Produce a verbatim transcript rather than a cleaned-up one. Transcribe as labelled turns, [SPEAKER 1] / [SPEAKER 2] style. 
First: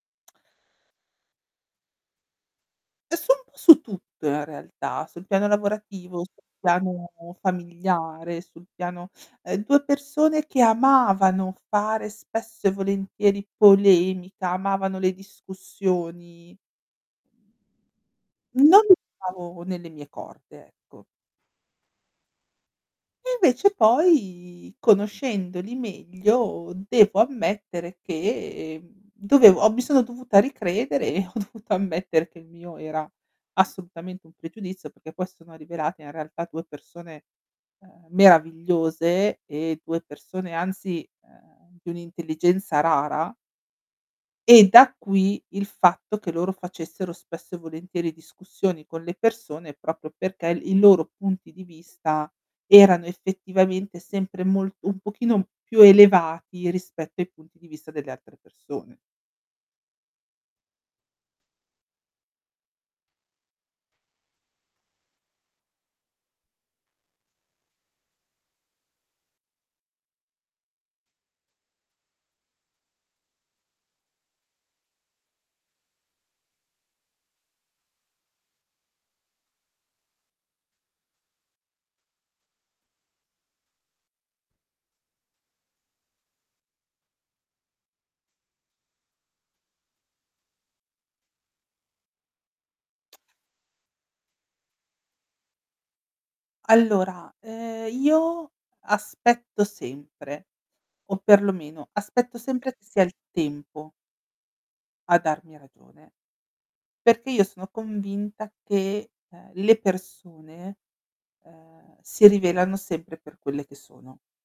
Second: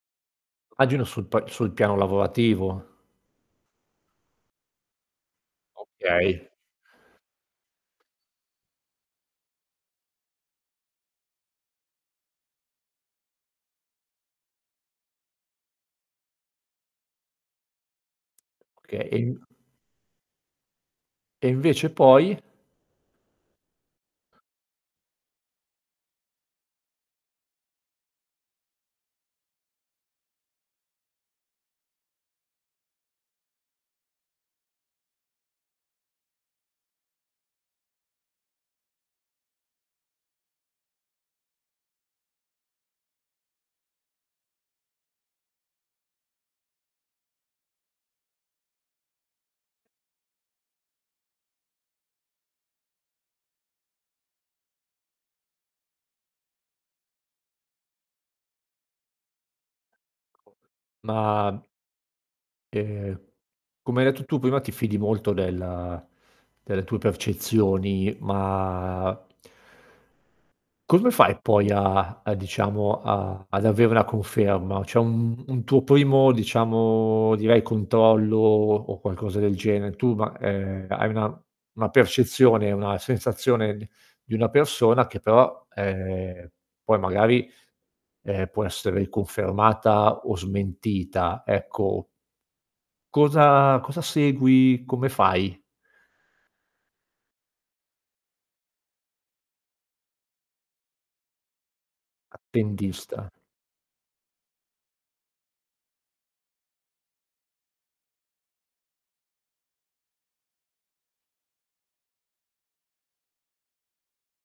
[SPEAKER 1] magino sul pa sul piano lavorativo.
[SPEAKER 2] È u un pò su tutto in realtà, sul piano lavorativo, sul
[SPEAKER 1] Okay.
[SPEAKER 2] piano familiare sul piano, ehm, due persone che amavano fare spesso e volentieri polemica, amavano le discussioni. Non li
[SPEAKER 1] Okay, e mh
[SPEAKER 2] trovavo nelle mie corde, ecco.
[SPEAKER 1] E invece poi?
[SPEAKER 2] E invece poi conoscendoli meglio, devo ammettere che, mhmm, dovevo ho mi sono dovuta ricredere e ho dovuto ammettere che il mio era assolutamente un pregiudizio perché poi si sono rivelate in realtà due persone, ehm, meravigliose e due persone, anzi, ehm, di un'intelligenza rara. E da qui, il fatto che loro facessero spesso e volentieri discussioni con le persone proprio perché il i loro punti di vista erano effettivamente sempre molto un pochino più elevati rispetto ai punti di vista delle altre persone.
[SPEAKER 1] [unintelligible] Ma ehm, come hai detto tu prima ti fidi molto della delle tue percezioni, ma come fai poi a a diciamo a ad avere la conferma? C'è un un tuo primo diciamo, direi controllo o o qualcosa del genere? Tu ma ehm, hai una una percezione, una sensazione d di una persona che però, ehm, poi magari, ehm, può essere riconfermata o smentita, ecco cosa cosa segui? Come fai?
[SPEAKER 2] Allora, ehm, io aspetto sempre, o perlomeno aspetto sempre che sia il
[SPEAKER 1] Attendista.
[SPEAKER 2] tempo a darmi ragione, perché io sono convinta che, ehm, le persone, ehm, si rivelano sempre per quelle che sono.